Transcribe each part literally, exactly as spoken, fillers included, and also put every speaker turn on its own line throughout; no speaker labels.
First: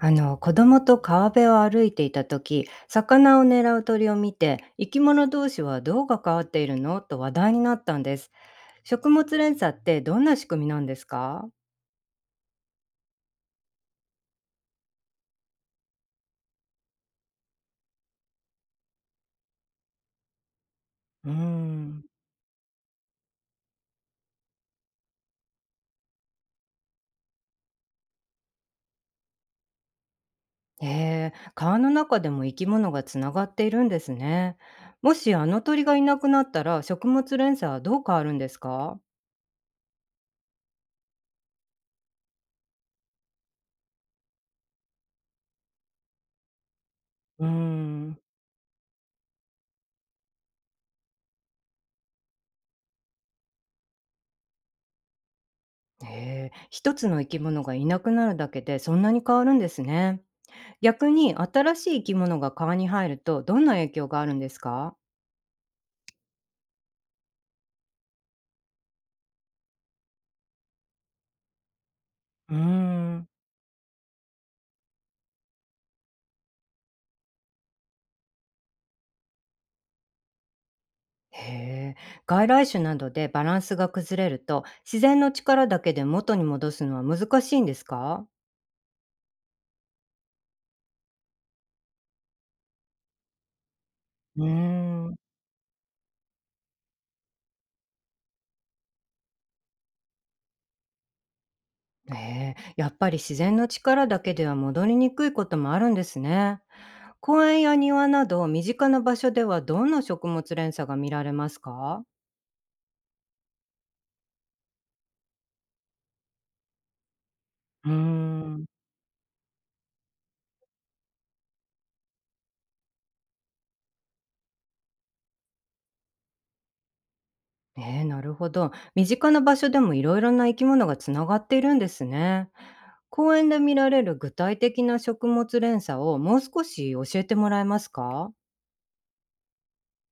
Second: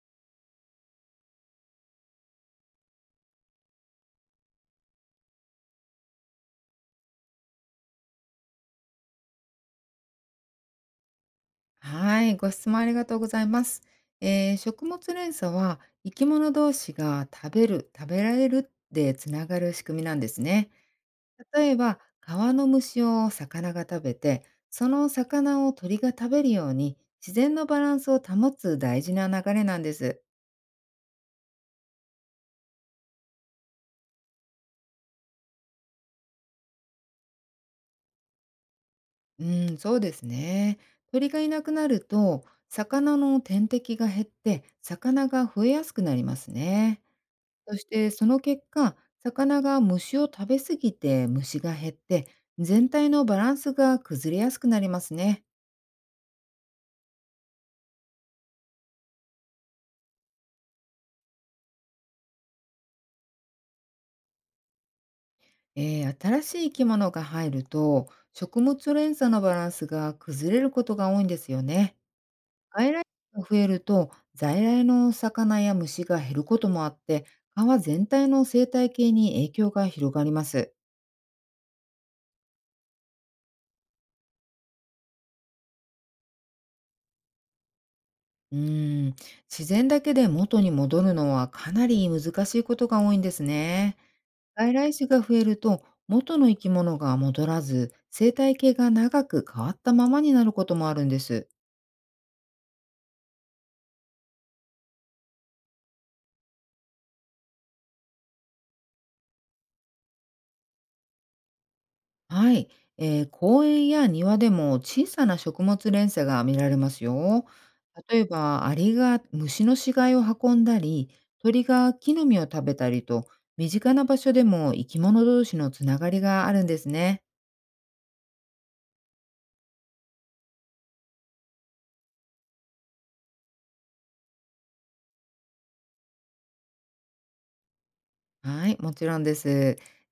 あの、子供と川辺を歩いていた時、魚を狙う鳥を見て、生き物同士はどう関わっているのと話題になったんです。食物連鎖ってどんな仕組みなんですか？
はい、ご質問ありがとうございます。えー食物連鎖は生き物同士が食べる、食べられるでつながる仕組みなんですね。
うー
例えば、
ん。
川の虫を魚が食べて、その魚を鳥が食べるように自然のバランスを保つ大事な流れなんです。
へえ、川の中でも生き物がつながっているんですね。もしあの鳥がいなくなったら、食物連鎖はどう変わるんですか？
うん、そうですね。鳥がいなくなると、魚の天敵が減って、魚が増えやすくなりますね。
うー
そして
ん。
その結果、魚が虫を食べ過ぎて虫が減って、全体のバランスが崩れやすくなりますね。
へえ、一つの生き物がいなくなるだけでそんなに変わるんですね。逆に新しい生き物が川に入ると、どんな影響があるんですか？
えー新しい生き物が入ると、食物連鎖のバランスが崩れることが多いんですよね。
うー
外来
ん、
種が増えると、在来の魚や虫が減ることもあって、川全体の生態系に影響が広がります。
へえ、外来種などでバランスが崩れると、自然の力だけで元に戻すのは難しいんですか？
うーん、自然だけで元に戻るのはかなり難しいことが多いんですね。
うー
外来種
ん、
が増えると元の生き物が戻らず生態系が長く変わったままになることもあるんです。
へえ、やっぱり自然の力だけでは戻りにくいこともあるんですね。公園や庭など身近な場所ではどんな食物連鎖が見られますか？
はい、えー公園や庭でも小さな食物連鎖が見られますよ。
うー
例えば
ん。
アリが虫の死骸を運んだり鳥が木の実を食べたりと身近な場所でも生き物同士のつながりがあるんですね。
えー、なるほど。身近な場所でもいろいろな生き物がつながっているんですね。公園で見られる具体的な食物連鎖をもう少し教えてもらえますか？
はい、もちろんです。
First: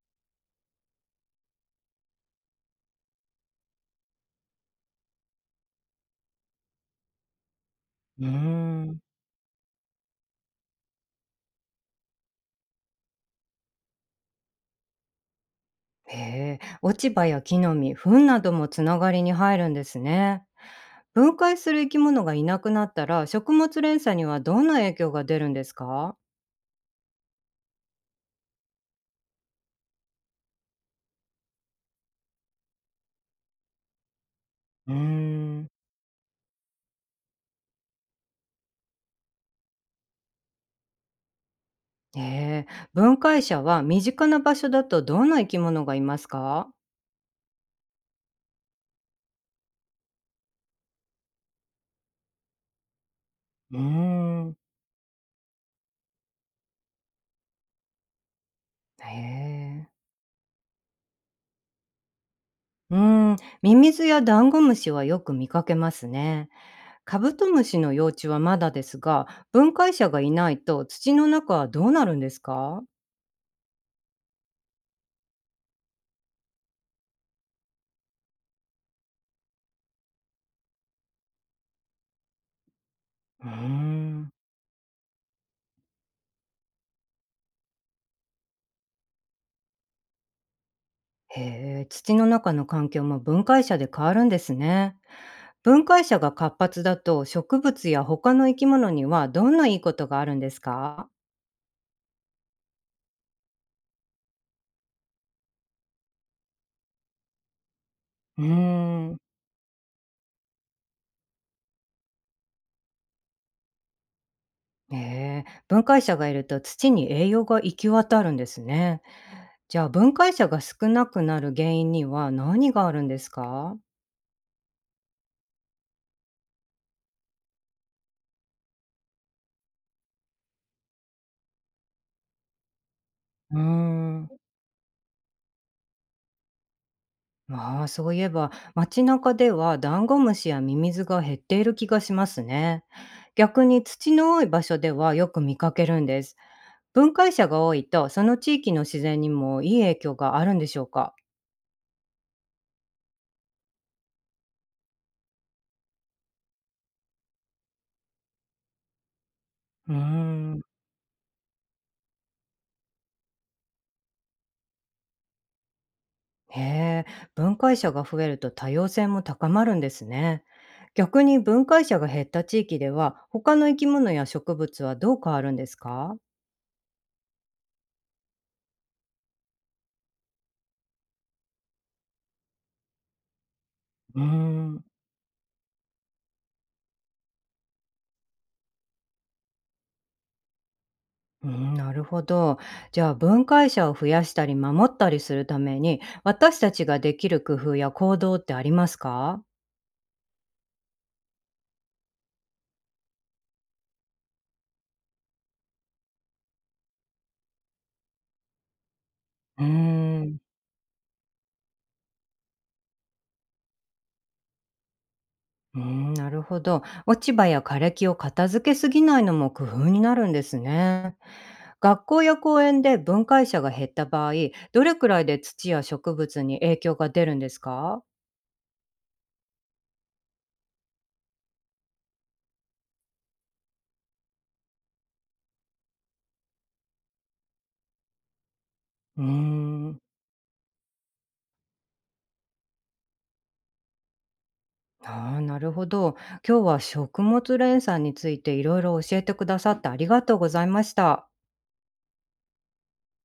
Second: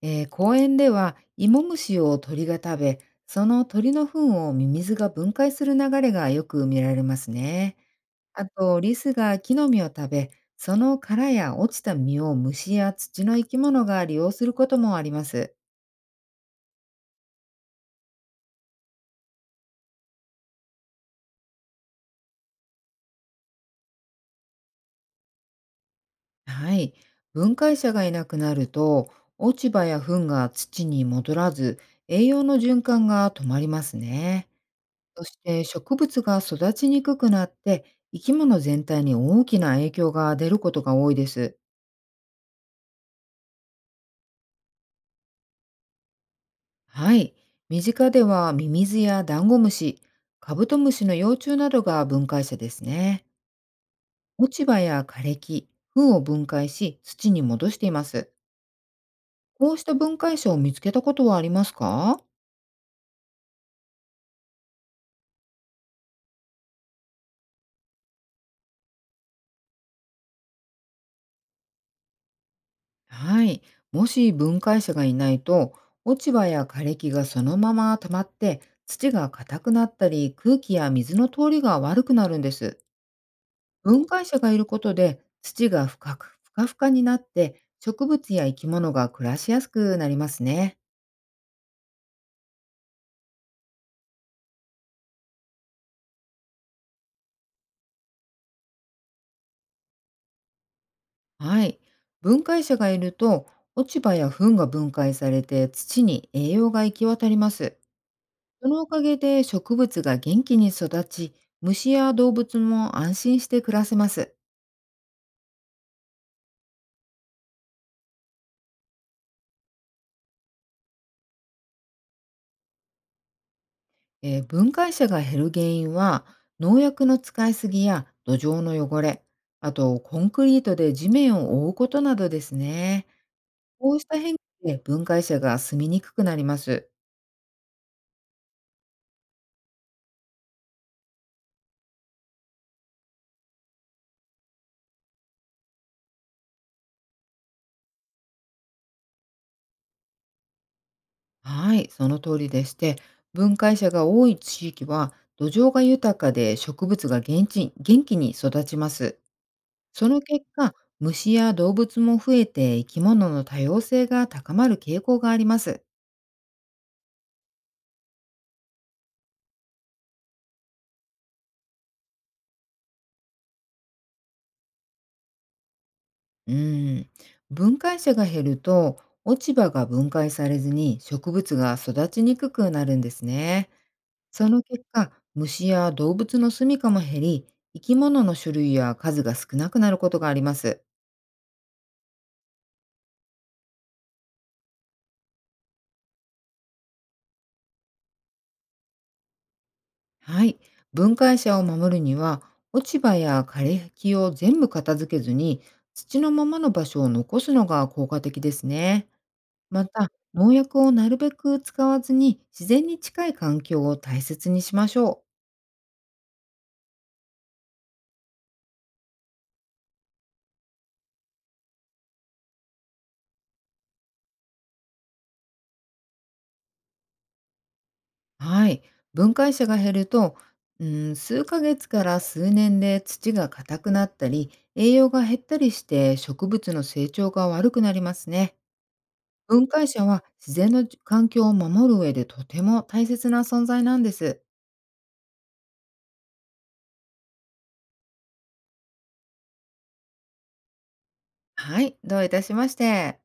えー公園では芋虫を鳥が食べ、その鳥の糞をミミズが分解する流れがよく見られますね。
うー
あと、リ
ん、
スが木の実を食べ、その殻や落ちた実を虫や土の生き物が利用することもあります。
へえ、落ち葉や木の実、糞などもつながりに入るんですね。分解する生き物がいなくなったら、食物連鎖にはどんな影響が出るんですか？
はい、分解者がいなくなると、落ち葉や糞が土に戻らず、栄養の循環が止まりますね。
うー
そして
ん、
植物が育ちにくくなって生き物全体に大きな影響が出ることが多いです。
へえ、分解者は身近な場所だとどんな生き物がいますか？
はい。身近ではミミズやダンゴムシ、カブトムシの幼虫などが分解者ですね。
うー
落
ん。
ち葉や枯れ木、糞を分解し土に戻しています。
へ
こうし
え。
た分解者を見つけたことはありますか？
うーん、ミミズやダンゴムシはよく見かけますね。カブトムシの幼虫はまだですが、分解者がいないと土の中はどうなるんですか？
はい。もし分解者がいないと、落ち葉や枯れ木がそのまま溜まって、土が硬くなったり、空気や水の通りが悪くなるんです。
うー
分解
ん。
者がいることで、土が深く、ふかふかになって、植物や生き物が暮らしやすくなりますね。
へえ、土の中の環境も分解者で変わるんですね。分解者が活発だと、植物や他の生き物にはどんないいことがあるんですか？
はい。分解者がいると、落ち葉や糞が分解されて土に栄養が行き渡ります。
うー
そのおかげ
ん。
で植物が元気に育ち、虫や動物も安心して暮らせます。
へえ、分解者がいると土に栄養が行き渡るんですね。じゃあ、分解者が少なくなる原因には何があるんですか？
えー分解者が減る原因は農薬の使いすぎや土壌の汚れ、あとコンクリートで地面を覆うことなどですね。
うー
こうした
ん。
変化で分解者が住みにくくなります。
ああ、そういえば、街中ではダンゴムシやミミズが減っている気がしますね。逆に土の多い場所ではよく見かけるんです。分解者が多いと、その地域の自然にもいい影響があるんでしょうか？
はい、その通りでして、分解者が多い地域は土壌が豊かで植物が元気元気に育ちます。
うー
その結
ん。
果、虫や動物も増えて生き物の多様性が高まる傾向があります。
へえ、分解者が増えると多様性も高まるんですね。逆に分解者が減った地域では、他の生き物や植物はどう変わるんですか？
うーん、分解者が減ると落ち葉が分解されずに植物が育ちにくくなるんですね。
うー
その結
ん。
果、虫や動物の住処も減り、生き物の種類や数が少なくなることがあります。
うん、なるほど。じゃあ、分解者を増やしたり守ったりするために、私たちができる工夫や行動ってありますか？
はい、分解者を守るには、落ち葉や枯れ木を全部片付けずに、土のままの場所を残すのが効果的ですね。
うー
また、
ん、
農薬をなるべく使わずに自然に近い環境を大切にしましょう。
うーん、なるほど。落ち葉や枯れ木を片付けすぎないのも工夫になるんですね。学校や公園で分解者が減った場合、どれくらいで土や植物に影響が出るんですか？
はい。分解者が減ると、うん、数ヶ月から数年で土が硬くなったり、栄養が減ったりして植物の成長が悪くなりますね。
うー
分解
ん、
者は自然の環境を守る上でとても大切な存在なんです。
ああ、なるほど。今日は食物連鎖についていろいろ教えてくださってありがとうございました。
はい、どういたしまして。